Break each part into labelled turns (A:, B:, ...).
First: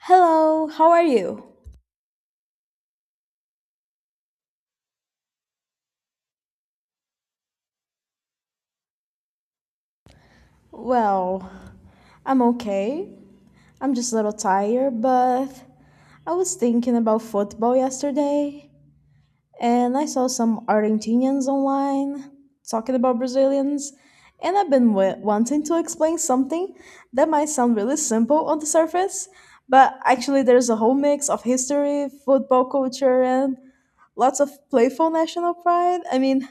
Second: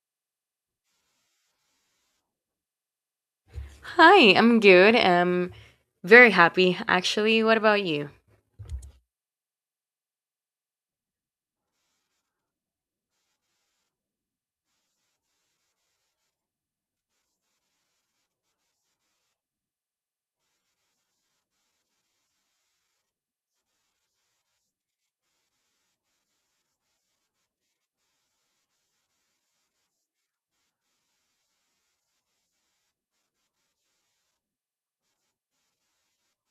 A: Hello, how are you?
B: Hi, I'm good. I'm very happy, actually. What about you?
A: Well, I'm okay. I'm just a little tired, but I was thinking about football yesterday and I saw some Argentinians online talking about Brazilians, and I've been wanting to explain something that might sound really simple on the surface, but actually, there's a whole mix of history, football culture, and lots of playful national pride. I mean,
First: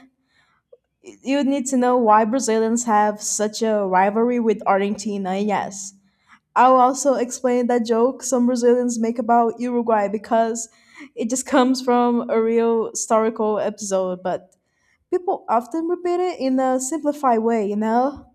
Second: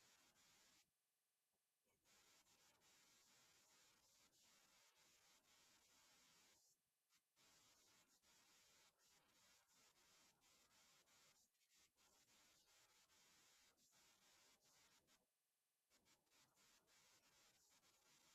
A: you need to know why Brazilians have such a rivalry with Argentina. Yes. I'll also explain that joke some Brazilians make about Uruguay because it just comes from a real historical episode, but people often repeat it in a simplified way,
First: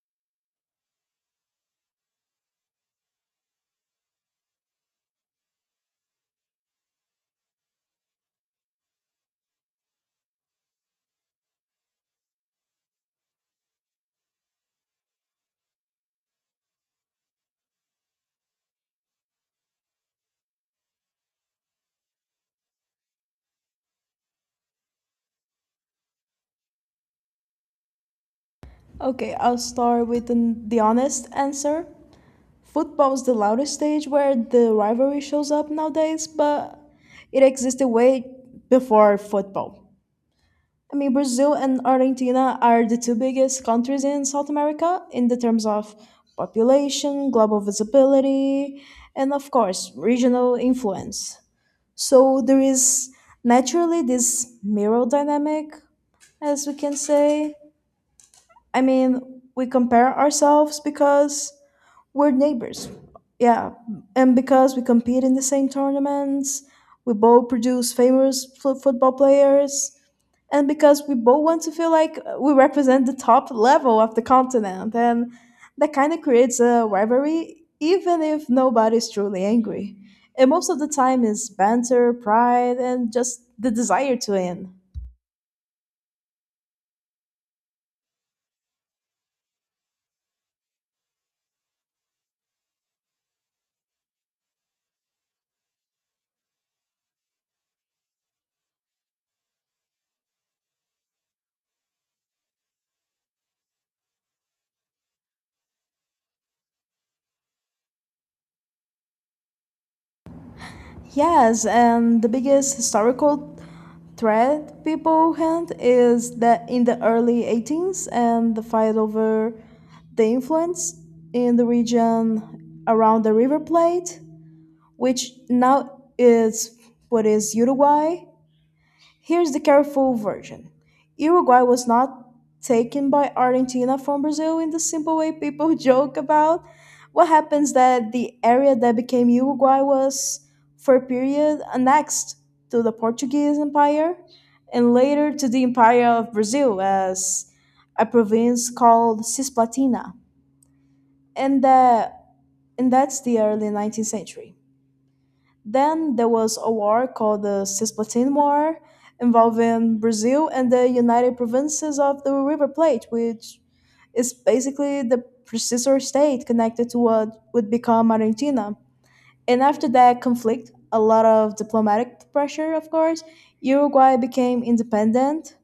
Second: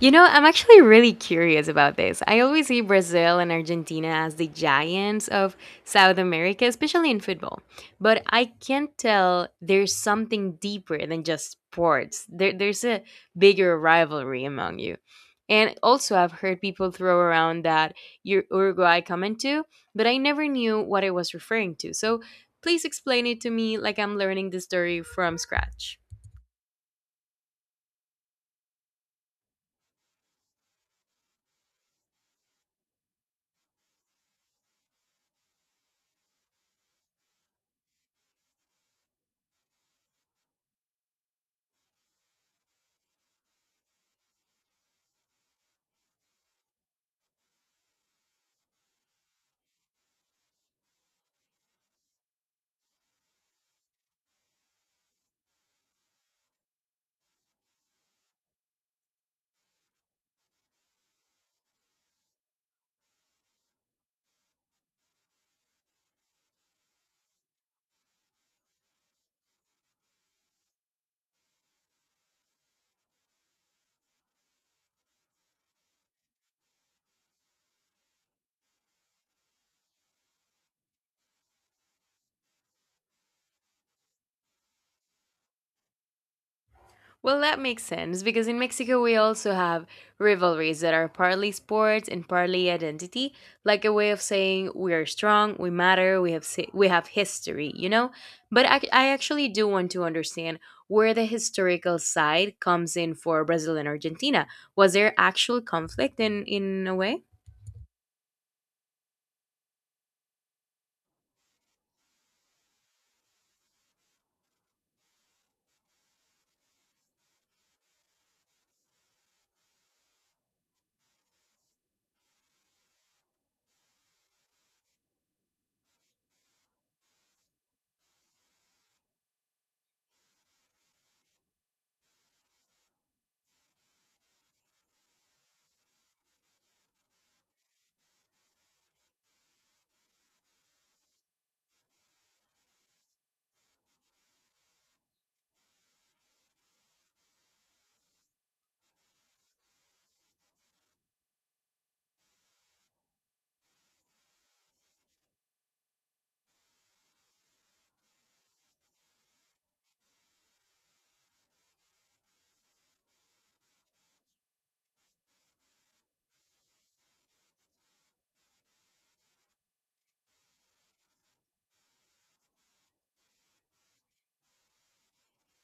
B: You know, I'm actually really curious about this. I always see Brazil and Argentina as the giants of South America, especially in football. But I can't tell there's something deeper than just sports. There's a bigger rivalry among you. And also, I've heard people throw around that your Uruguay comment to, but I never knew what it was referring to. So please explain it to me like I'm learning the story from scratch.
A: Okay, I'll start with the honest answer. Football's the loudest stage where the rivalry shows up nowadays, but it existed way before football. I mean, Brazil and Argentina are the two biggest countries in South America in the terms of population, global visibility, and of course, regional influence. So there is naturally this mirror dynamic, as we can say. I mean, we compare ourselves because we're neighbors. Yeah, and because we compete in the same tournaments, we both produce famous football players and because we both want to feel like we represent the top level of the continent, and that kind of creates a rivalry even if nobody's truly angry, and most of the time is banter, pride, and just the desire to win.
B: Well, that makes sense because in Mexico we also have rivalries that are partly sports and partly identity, like a way of saying we are strong, we matter, we have history, you know. But I actually do want to understand where the historical side comes in for Brazil and Argentina. Was there actual conflict in a way?
A: Yes, and the biggest historical thread people hand is that in the early 18s and the fight over the influence in the region around the River Plate, which now is what is Uruguay. Here's the careful version. Uruguay was not taken by Argentina from Brazil in the simple way people joke about. What happens that the area that became Uruguay was, for a period, annexed to the Portuguese Empire and later to the Empire of Brazil as a province called Cisplatina. And, that, and that's the early 19th century. Then there was a war called the Cisplatin War involving Brazil and the United Provinces of the River Plate, which is basically the predecessor state connected to what would become Argentina. And after that conflict, a lot of diplomatic pressure, of course, Uruguay became independent,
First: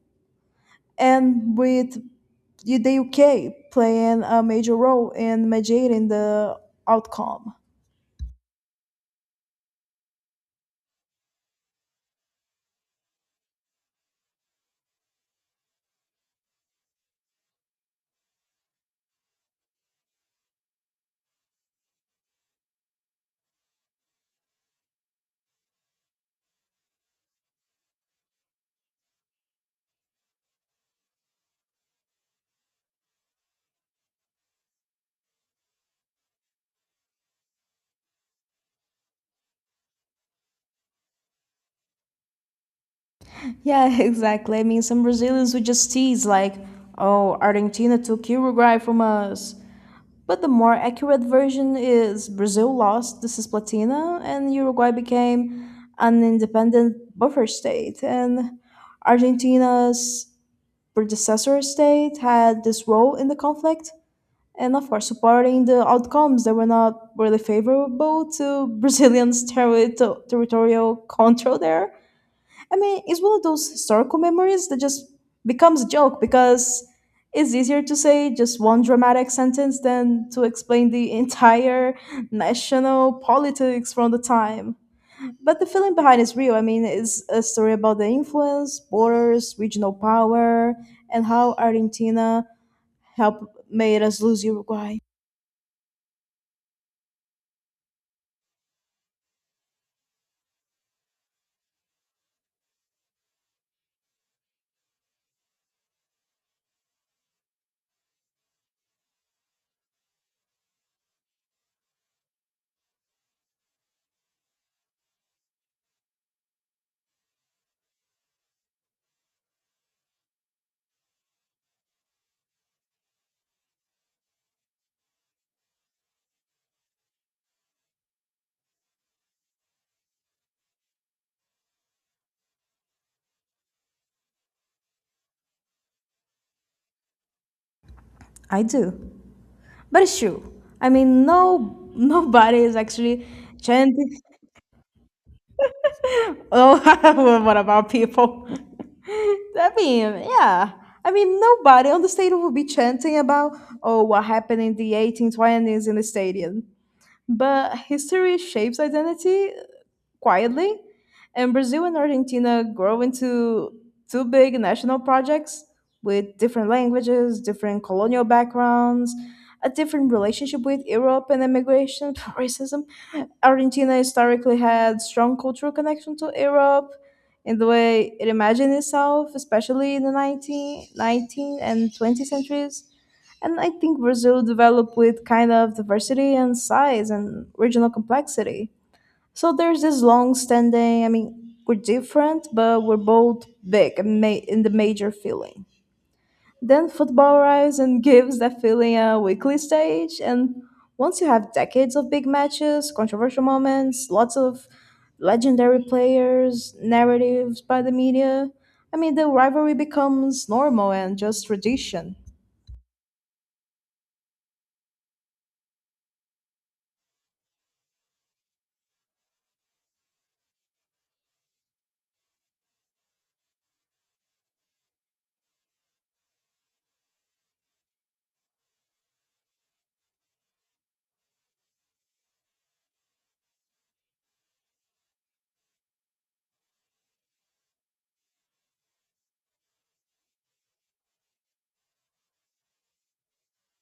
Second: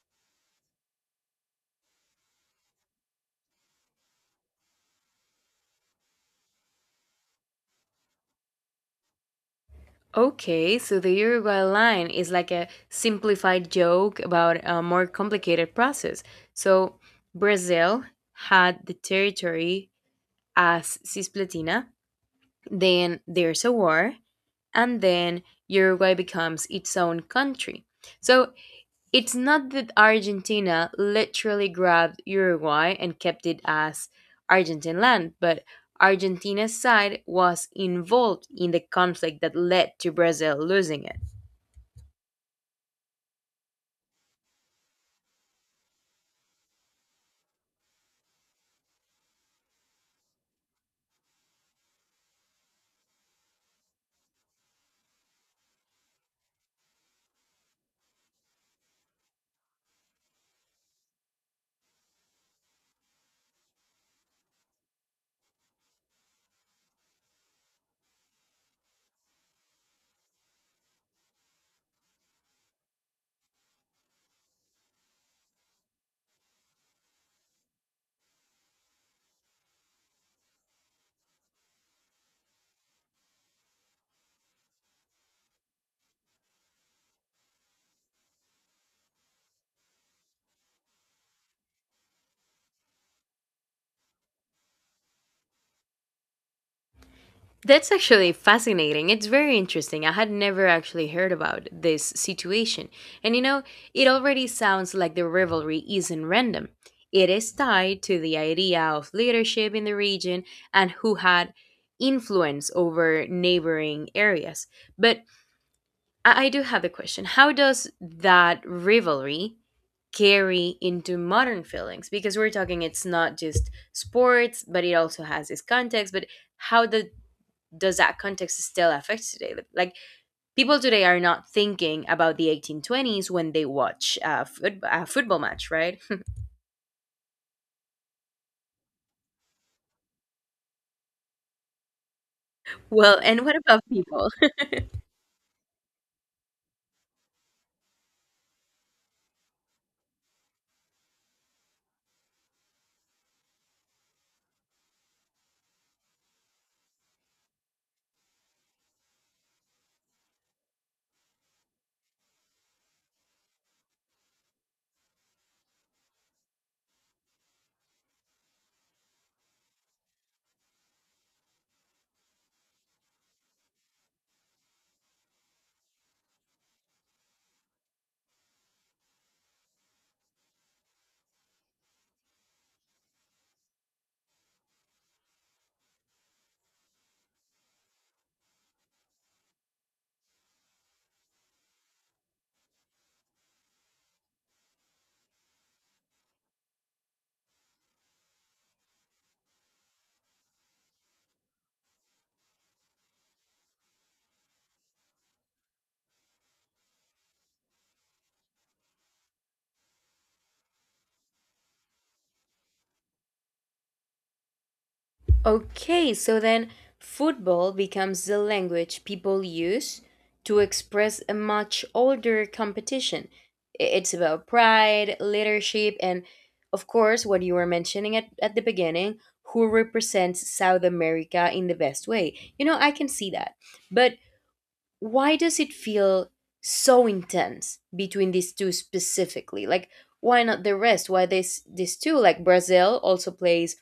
A: and with the UK playing a major role in mediating the outcome.
B: Okay, so the Uruguay line is like a simplified joke about a more complicated process. So Brazil had the territory as Cisplatina, then there's a war, and then Uruguay becomes its own country. So it's not that Argentina literally grabbed Uruguay and kept it as Argentine land, but Argentina's side was involved in the conflict that led to Brazil losing it.
A: Yeah, exactly. I mean, some Brazilians would just tease, like, oh, Argentina took Uruguay from us. But the more accurate version is Brazil lost the Cisplatina and Uruguay became an independent buffer state. And Argentina's predecessor state had this role in the conflict. And of course, supporting the outcomes that were not really favorable to Brazilians' territorial control there. I mean, it's one of those historical memories that just becomes a joke because it's easier to say just one dramatic sentence than to explain the entire national politics from the time. But the feeling behind is real. I mean, it's a story about the influence, borders, regional power, and how Argentina helped made us lose Uruguay.
B: That's actually fascinating. It's very interesting. I had never actually heard about this situation. And you know, it already sounds like the rivalry isn't random. It is tied to the idea of leadership in the region and who had influence over neighboring areas. But I do have a question. How does that rivalry carry into modern feelings? Because we're talking it's not just sports, but it also has this context. But how did does that context still affect today? Like people today are not thinking about the 1820s when they watch a football match, right?
A: I do. But it's true. I mean, no, nobody is
B: Well,
A: actually
B: and what about
A: chanting.
B: people?
A: Oh, what about people? I mean, yeah. I mean, nobody on the stadium will be chanting about, oh, what happened in the 1820s in the stadium. But history shapes identity, quietly, and Brazil and Argentina grow into two big national projects with different languages, different colonial backgrounds, a different relationship with Europe and immigration, racism. Argentina historically had strong cultural connection to Europe in the way it imagined itself, especially in the 19 and 20th centuries. And I think Brazil developed with kind of diversity and size and regional complexity. So there's this long standing, I mean, we're different, but we're both big and in the major feeling. Then football arrives and gives that feeling a weekly stage. And once you have decades of big matches, controversial moments, lots of legendary players, narratives by the media, I mean, the rivalry becomes normal and just tradition
B: Okay, so then football becomes the language people use to express a much older competition. I- It's about pride, leadership, and of course, what you were mentioning at the beginning, who represents South America in the best way. You know, I can see that. But why does it feel so intense between these two specifically? Like, why not the rest? Why this these two? Like Brazil also plays,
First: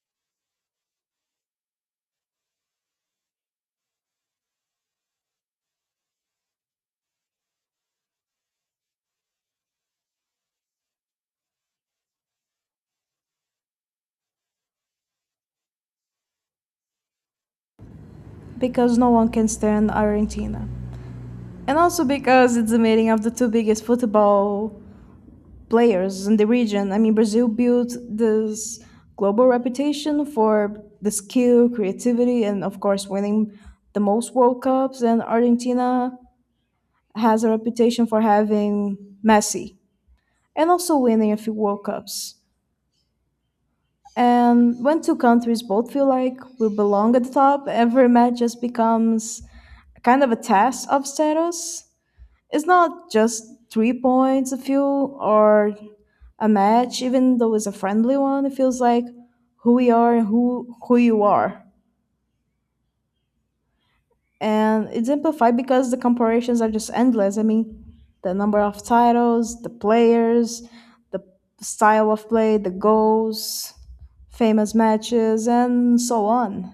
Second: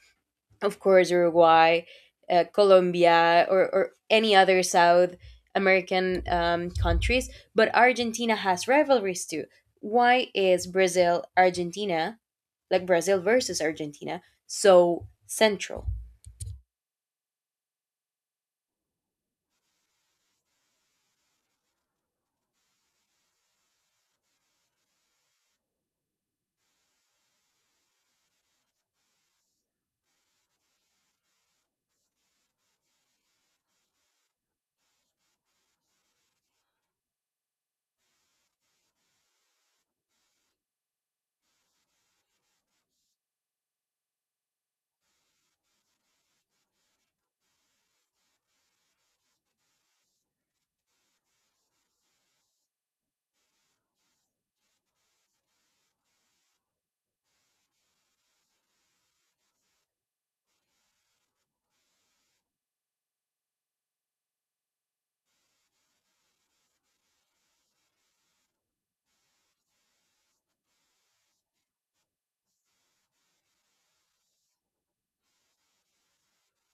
B: of course, Uruguay, Colombia, or any other South American countries, but Argentina has rivalries too. Why is Brazil versus Argentina, so central?
A: because no one can stand Argentina. And also because it's the meeting of the two biggest football players in the region. I mean, Brazil built this global reputation for the skill, creativity, and of course, winning the most World Cups. And Argentina has a reputation for having Messi and also winning a few World Cups. And when two countries both feel like we belong at the top, every match just becomes kind of a test of status. It's not just 3 points, a few, or a match, even though it's a friendly one, it feels like who we are and who you are. And it's amplified because the comparisons are just endless. I mean, the number of titles, the players, the style of play, the goals, famous matches, and so on.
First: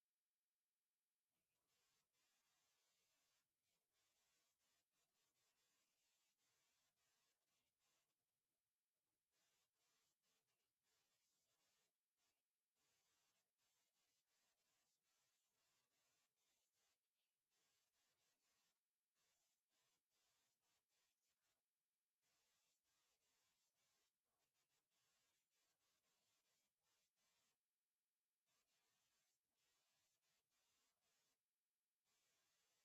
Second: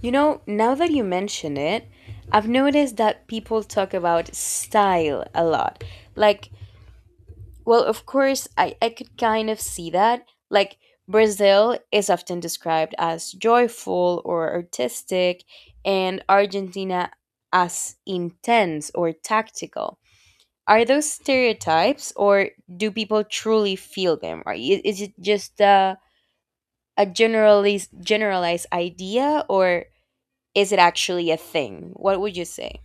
B: You know, now that you mention it, I've noticed that people talk about style a lot. Like, well, of course, I could kind of see that. Like, Brazil is often described as joyful or artistic, and Argentina as intense or tactical. Are those stereotypes, or do people truly feel them? Right? Is it just a generalized idea, or is it actually a thing? What would you say?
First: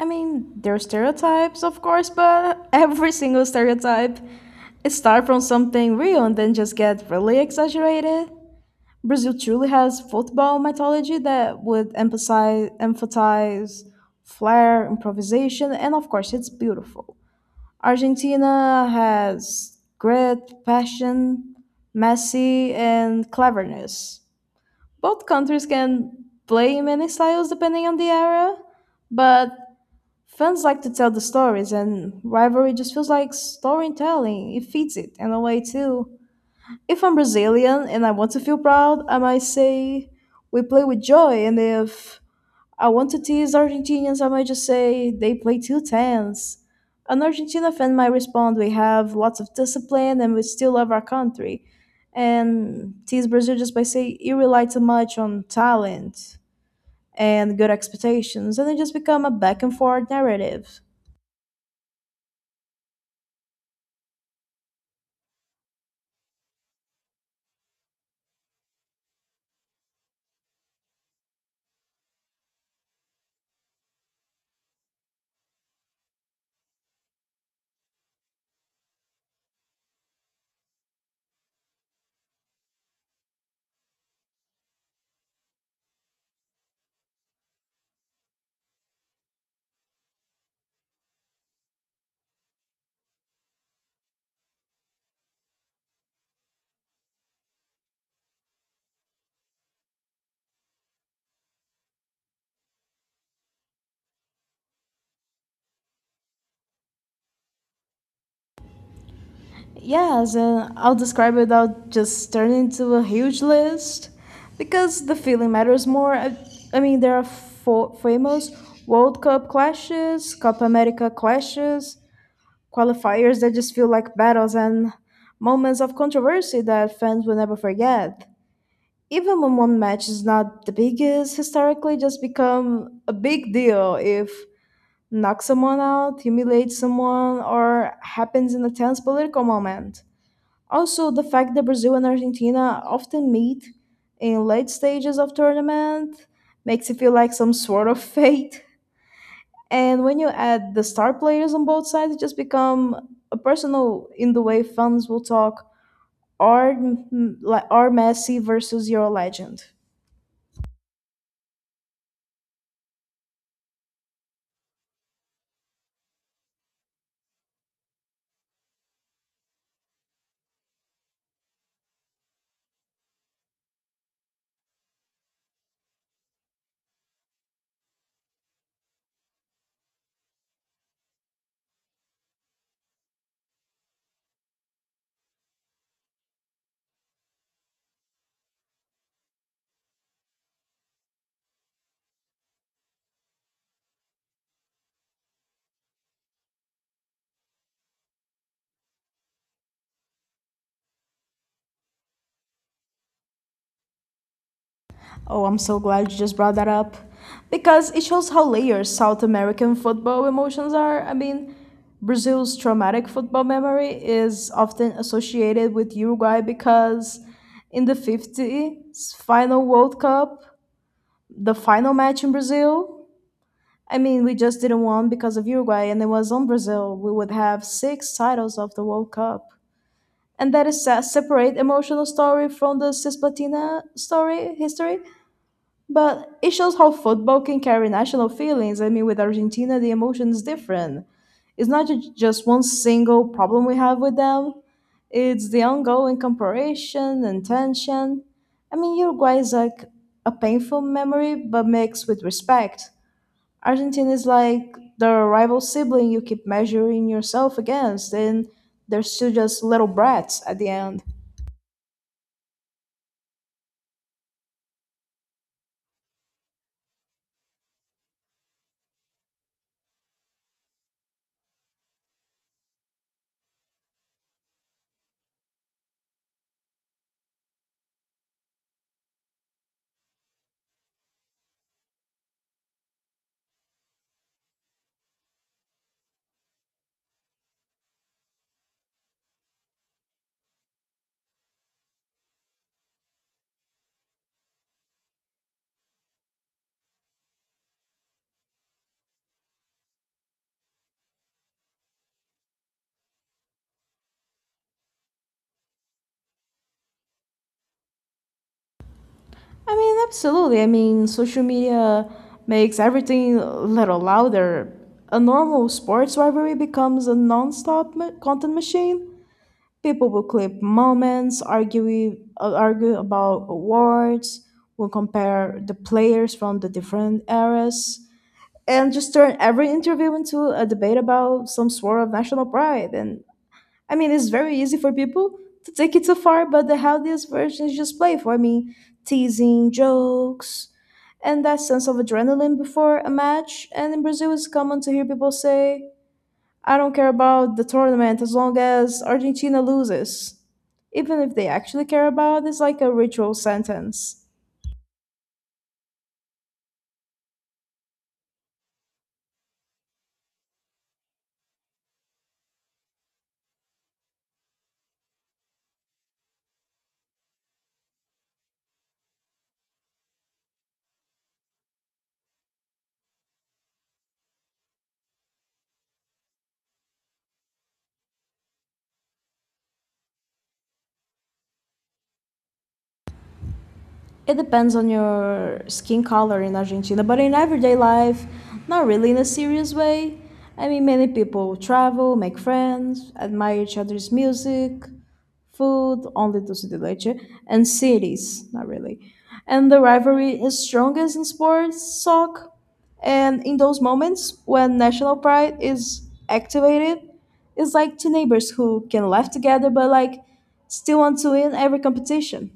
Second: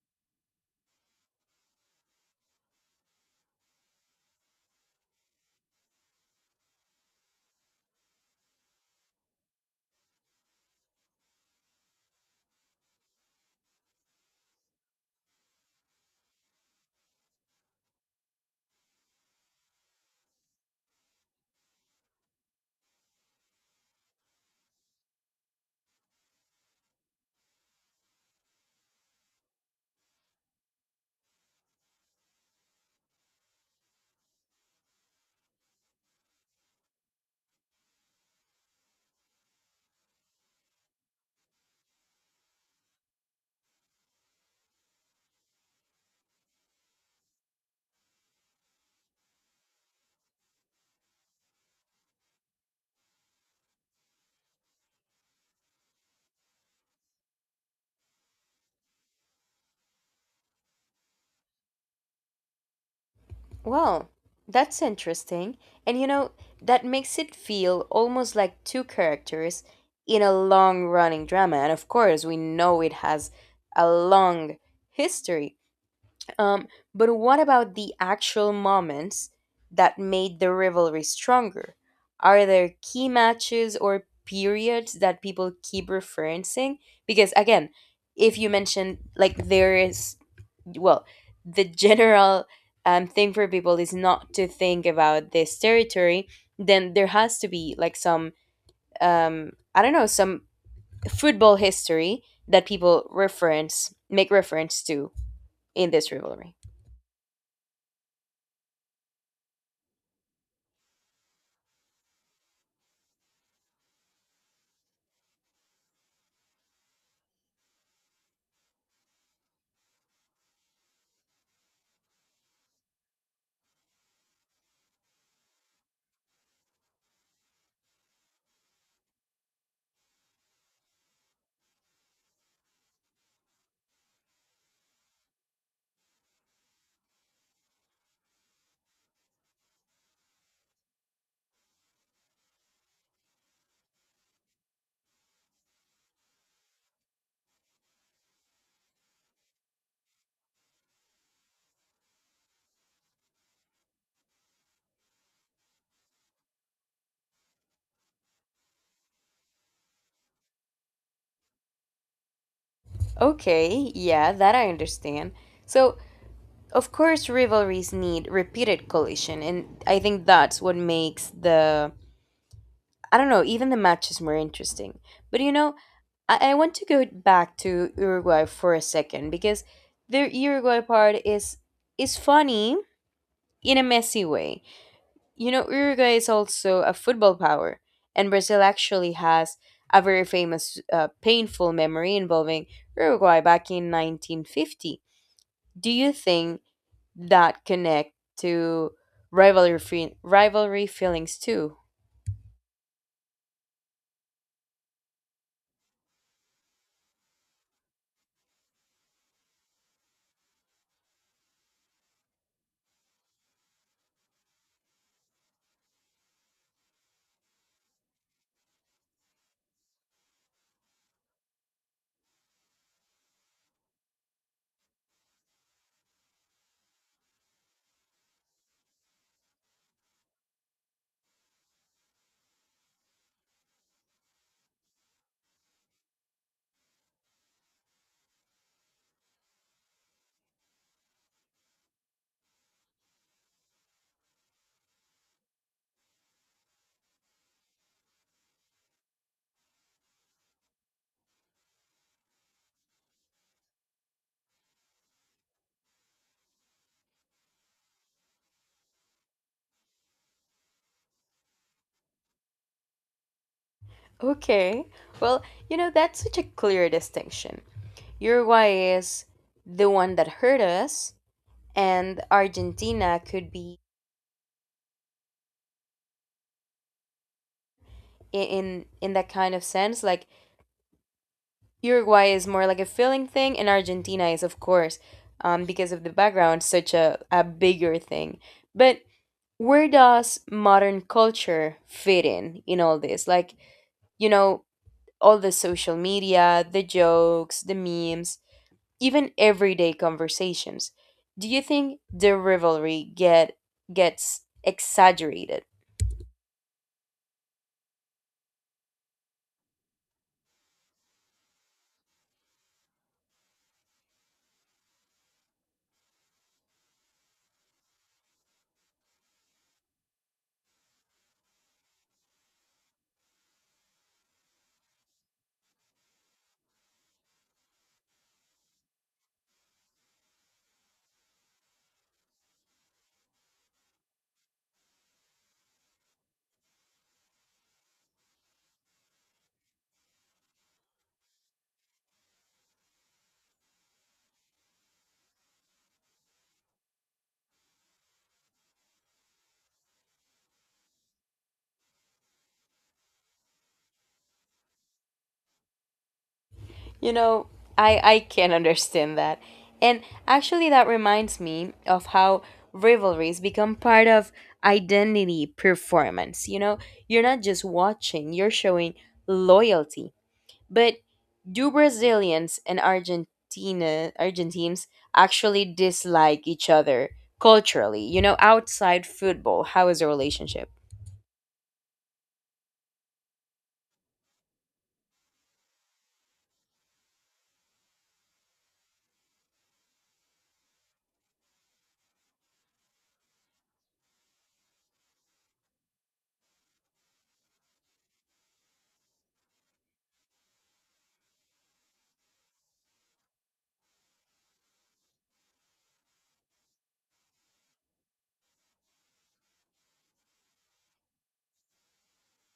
A: I mean, there are stereotypes, of course, but every single stereotype start from something real and then just get really exaggerated. Brazil truly has football mythology that would emphasize flair, improvisation, and of course it's beautiful. Argentina has grit, passion, Messi, and cleverness. Both countries can play in many styles depending on the era, but fans like to tell the stories, and rivalry just feels like storytelling. It feeds it in a way, too. If I'm Brazilian and I want to feel proud, I might say we play with joy. And if I want to tease Argentinians, I might just say they play too tense. An Argentina fan might respond, we have lots of discipline and we still love our country. And tease Brazil just by saying you rely too much on talent and good expectations. And it just become a back and forth narrative.
B: Well, that's interesting. And you know, that makes it feel almost like two characters in a long running drama. And of course, we know it has a long history. Um, but what about the actual moments that made the rivalry stronger? Are there key matches or periods that people keep referencing? Because again, if you mention like there is well the general thing for people is not to think about this territory, then there has to be like some I don't know, some football history that people reference make reference to in this rivalry.
A: Yes, and I'll describe it without just turning into a huge list because the feeling matters more. I mean, there are four famous World Cup clashes, Copa America clashes, qualifiers that just feel like battles, and moments of controversy that fans will never forget. Even when one match is not the biggest, historically just become a big deal if knocks someone out, humiliates someone, or happens in a tense political moment. Also, the fact that Brazil and Argentina often meet in late stages of tournament makes it feel like some sort of fate. And when you add the star players on both sides, it just become a personal in the way fans will talk. Our, like our Messi versus your legend.
B: Okay, yeah, that I understand. So of course rivalries need repeated collision, and I think that's what makes the, I don't know, even the matches more interesting. But you know, I want to go back to Uruguay for a second because the Uruguay part is funny in a messy way. You know, Uruguay is also a football power, and Brazil actually has a very famous, painful memory involving Uruguay back in 1950. Do you think that connect to rivalry feelings too?
A: Oh, I'm so glad you just brought that up. Because it shows how layered South American football emotions are. I mean, Brazil's traumatic football memory is often associated with Uruguay because in the 50s final World Cup, the final match in Brazil, I mean, we just didn't win because of Uruguay, and it was on Brazil. We would have six titles of the World Cup. And that is a separate emotional story from the Cisplatina story history, but it shows how football can carry national feelings. I mean, with Argentina, the emotion is different. It's not just one single problem we have with them, it's the ongoing comparison and tension. I mean, Uruguay is like a painful memory, but mixed with respect. Argentina is like the rival sibling you keep measuring yourself against, and they're still just little brats at the end.
B: Okay, well, you know that's such a clear distinction. Uruguay is the one that hurt us, and Argentina could be in that kind of sense. Like Uruguay is more like a feeling thing, and Argentina is, of course, because of the background, such a bigger thing. But where does modern culture fit in all this? Like you know, all the social media, the jokes, the memes, even everyday conversations. Do you think the rivalry gets exaggerated?
A: I mean, absolutely. I mean, social media makes everything a little louder. A normal sports rivalry becomes a non-stop content machine. People will clip moments, argue about awards, will compare the players from the different eras, and just turn every interview into a debate about some sort of national pride. And I mean, it's very easy for people to take it too far, but the healthiest version is just playful. I mean, teasing, jokes, and that sense of adrenaline before a match. And in Brazil, it's common to hear people say, I don't care about the tournament as long as Argentina loses. Even if they actually care about, it's like a ritual sentence.
B: You know, I can understand that. And actually that reminds me of how rivalries become part of identity performance. You know, you're not just watching, you're showing loyalty. But do Brazilians and Argentina Argentines actually dislike each other culturally? You know, outside football, how is the relationship?
A: It depends on your skin color in Argentina, but in everyday life, not really in a serious way. I mean, many people travel, make friends, admire each other's music, food, only to City Leche, and cities, not really. And the rivalry is strongest in sports, soccer, and in those moments when national pride is activated, it's like two neighbors who can laugh together but like still want to win every competition.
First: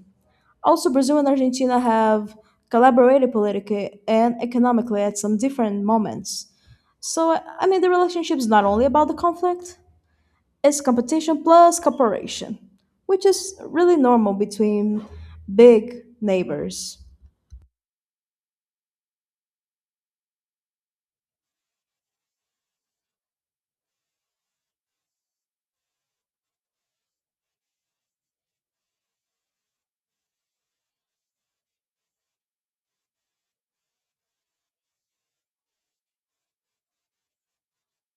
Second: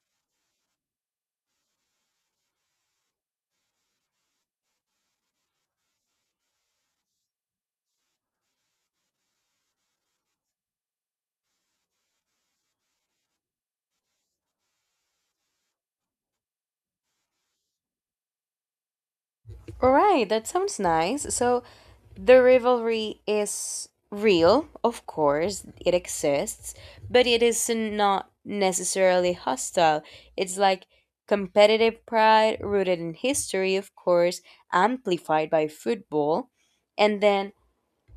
A: Also, Brazil and Argentina have collaborated politically and economically at some different moments. So, I mean, the relationship is not only about the conflict, it's competition plus cooperation, which is really normal between big neighbors.
B: All right, that sounds nice. So the rivalry is real, of course, it exists, but it is not necessarily hostile. It's like competitive pride rooted in history, of course, amplified by football. And then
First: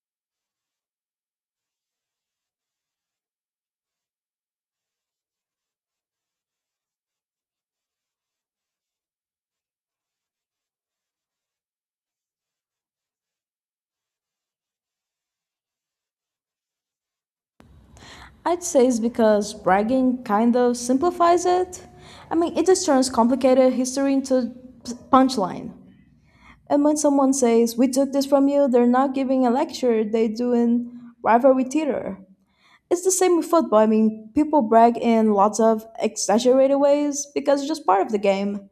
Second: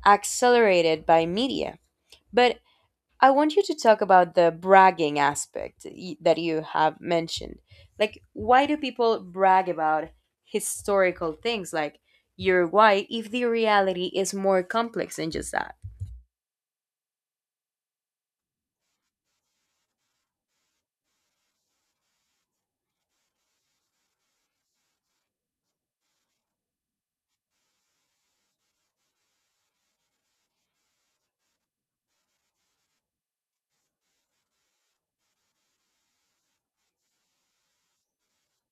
B: accelerated by media. But I want you to talk about the bragging aspect that you have mentioned. Like, why do people brag about historical things like you're white if the reality is more complex than just that?
A: I'd say it's because bragging kind of simplifies it. I mean, it just turns complicated history into punchline. And when someone says, we took this from you, they're not giving a lecture, they're doing rivalry theater. It's the same with football. I mean, people brag in lots of exaggerated ways because it's just part of the game.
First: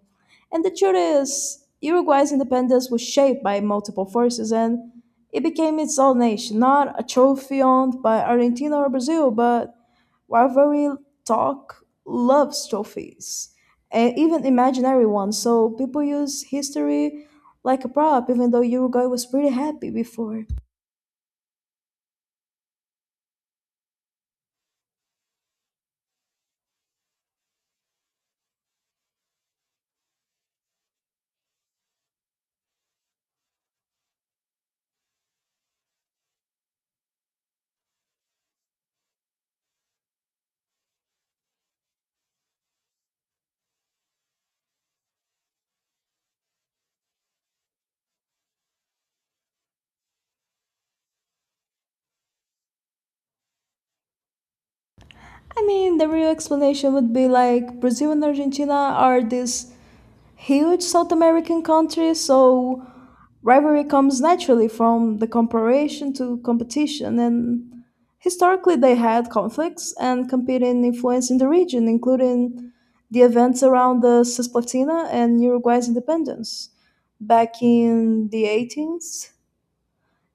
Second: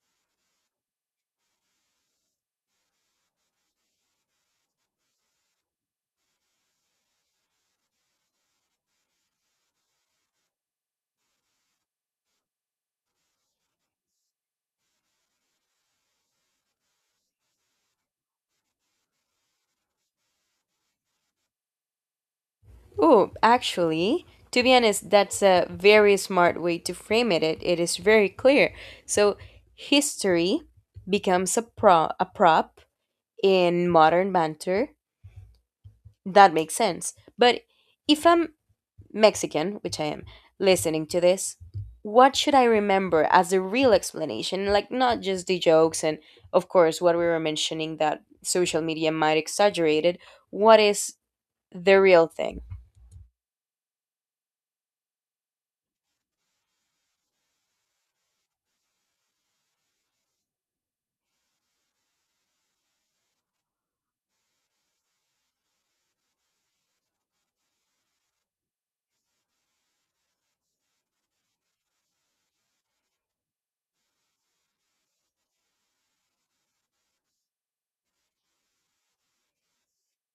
A: And the truth is, Uruguay's independence was shaped by multiple forces and it became its own nation, not a trophy owned by Argentina or Brazil, but rivalry talk loves trophies, and even imaginary ones. So people use history like a prop, even though Uruguay was pretty happy before.
B: Oh, actually, to be honest, that's a very smart way to frame it. It is very clear. So, history becomes a prop in modern banter. That makes sense. But if I'm Mexican, which I am, listening to this, what should I remember as the real explanation? Like, not just the jokes and, of course, what we were mentioning that social media might exaggerate it. What is the real thing?
A: I mean, the real explanation would be like Brazil and Argentina are these huge South American countries, so rivalry comes naturally from the comparison to competition. And historically, they had conflicts and competing influence in the region, including the events around the Cisplatina and Uruguay's independence back in the 18th,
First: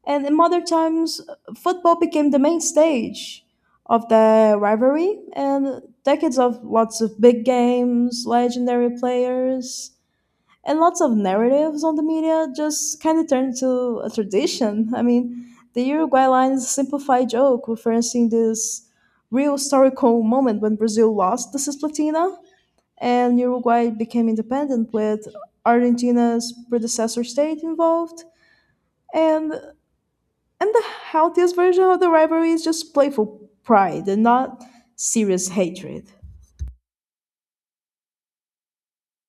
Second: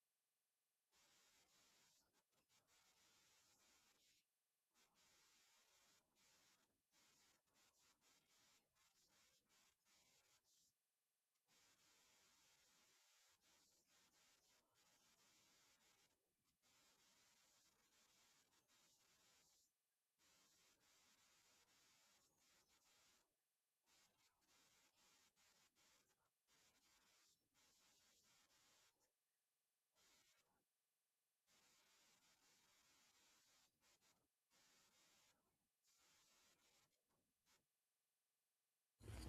A: and in modern times, football became the main stage of the rivalry, and decades of lots of big games, legendary players, and lots of narratives on the media just kind of turned into a tradition. I mean, the Uruguay line's simplified joke referencing this real historical moment when Brazil lost the Cisplatina and Uruguay became independent with Argentina's predecessor state involved. And and the healthiest version of the rivalry is just playful pride and not serious hatred.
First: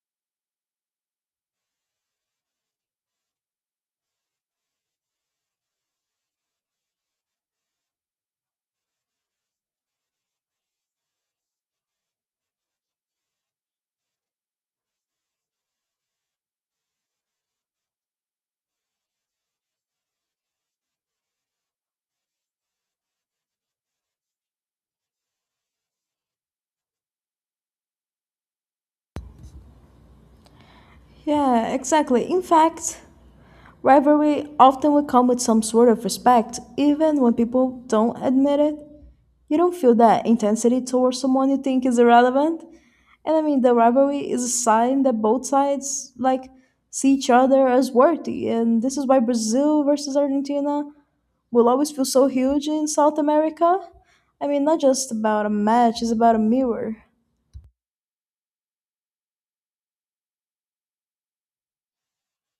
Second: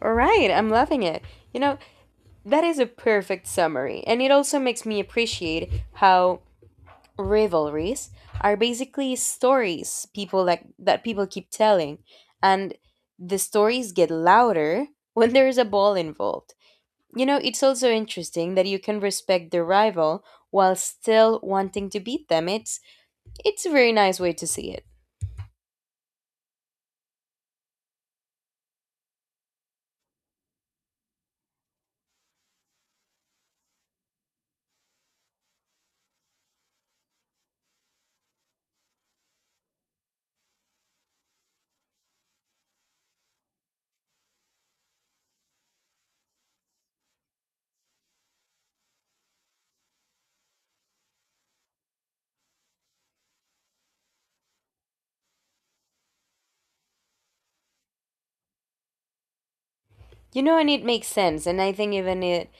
B: All right, I'm loving it. You know, that is a perfect summary. And it also makes me appreciate how rivalries are basically stories people like that people keep telling, and the stories get louder when there is a ball involved. You know, it's also interesting that you can respect the rival while still wanting to beat them. It's a very nice way to see it.
A: Yeah, exactly. In fact, rivalry often will come with some sort of respect, even when people don't admit it. You don't feel that intensity towards someone you think is irrelevant. And I mean, the rivalry is a sign that both sides like see each other as worthy, and this is why Brazil versus Argentina will always feel so huge in South America. I mean, not just about a match, it's about a mirror.
B: You know, and it makes sense. And I think even it,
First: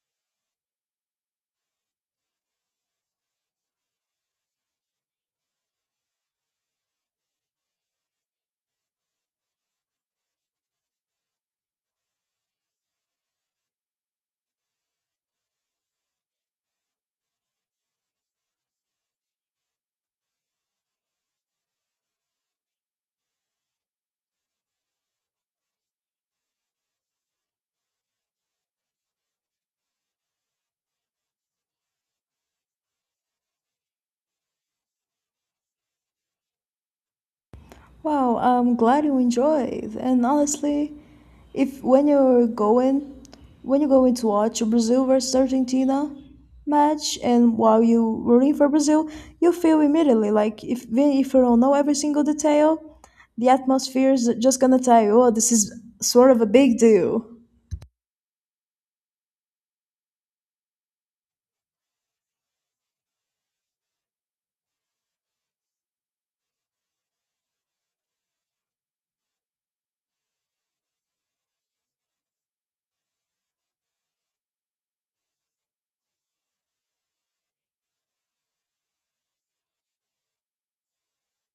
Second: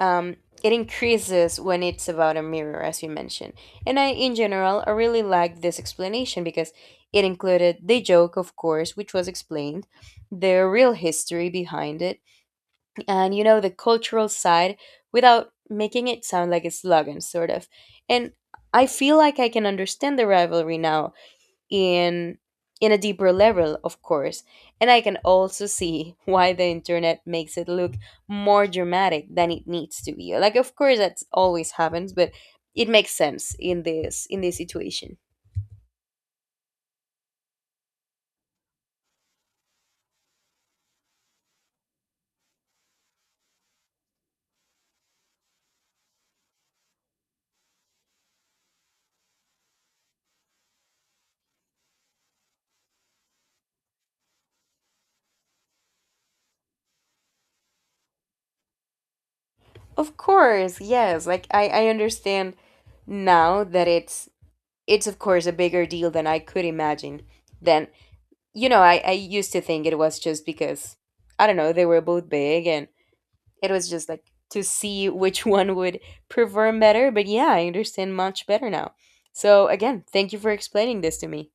B: um, it increases when it's about a mirror, as you mentioned. And I, in general, I really liked this explanation because it included the joke, of course, which was explained, the real history behind it, and you know the cultural side without making it sound like a slogan sort of. And I feel like I can understand the rivalry now in a deeper level, of course. And I can also see why the internet makes it look more dramatic than it needs to be, like of course that's always happens, but it makes sense in this situation.
A: Wow, I'm glad you enjoyed. And honestly, if when you're going, when you're going to watch Brazil versus Argentina match, and while you rooting for Brazil, you feel immediately like if even if you don't know every single detail, the atmosphere is just gonna tell you, oh, this is sort of a big deal.
B: Of course, yes, like I understand now that it's of course a bigger deal than I could imagine. Then you know, I used to think it was just because, I don't know, they were both big and it was just like to see which one would perform better. But yeah, I understand much better now. So again, thank you for explaining this to me.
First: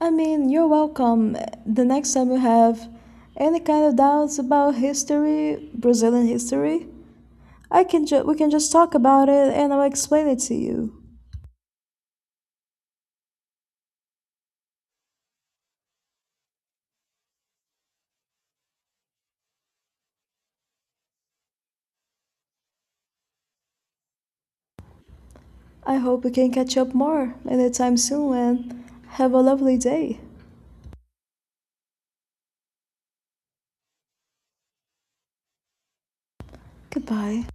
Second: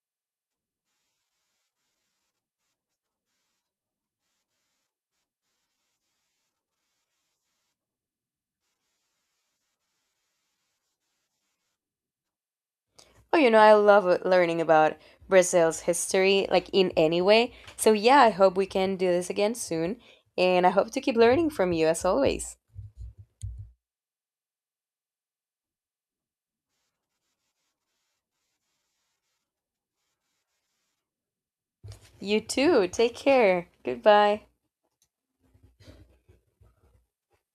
A: I mean, you're welcome. The next time you have any kind of doubts about history, Brazilian history, we can just talk about it and I'll explain it to you.
B: Oh, you know, I love learning about Brazil's history, like in any way. So yeah, I hope we can do this again soon. And I hope to keep learning from you as always.
A: I hope we can catch up more anytime soon and have a lovely day.
B: You too. Take care. Goodbye.
A: Goodbye.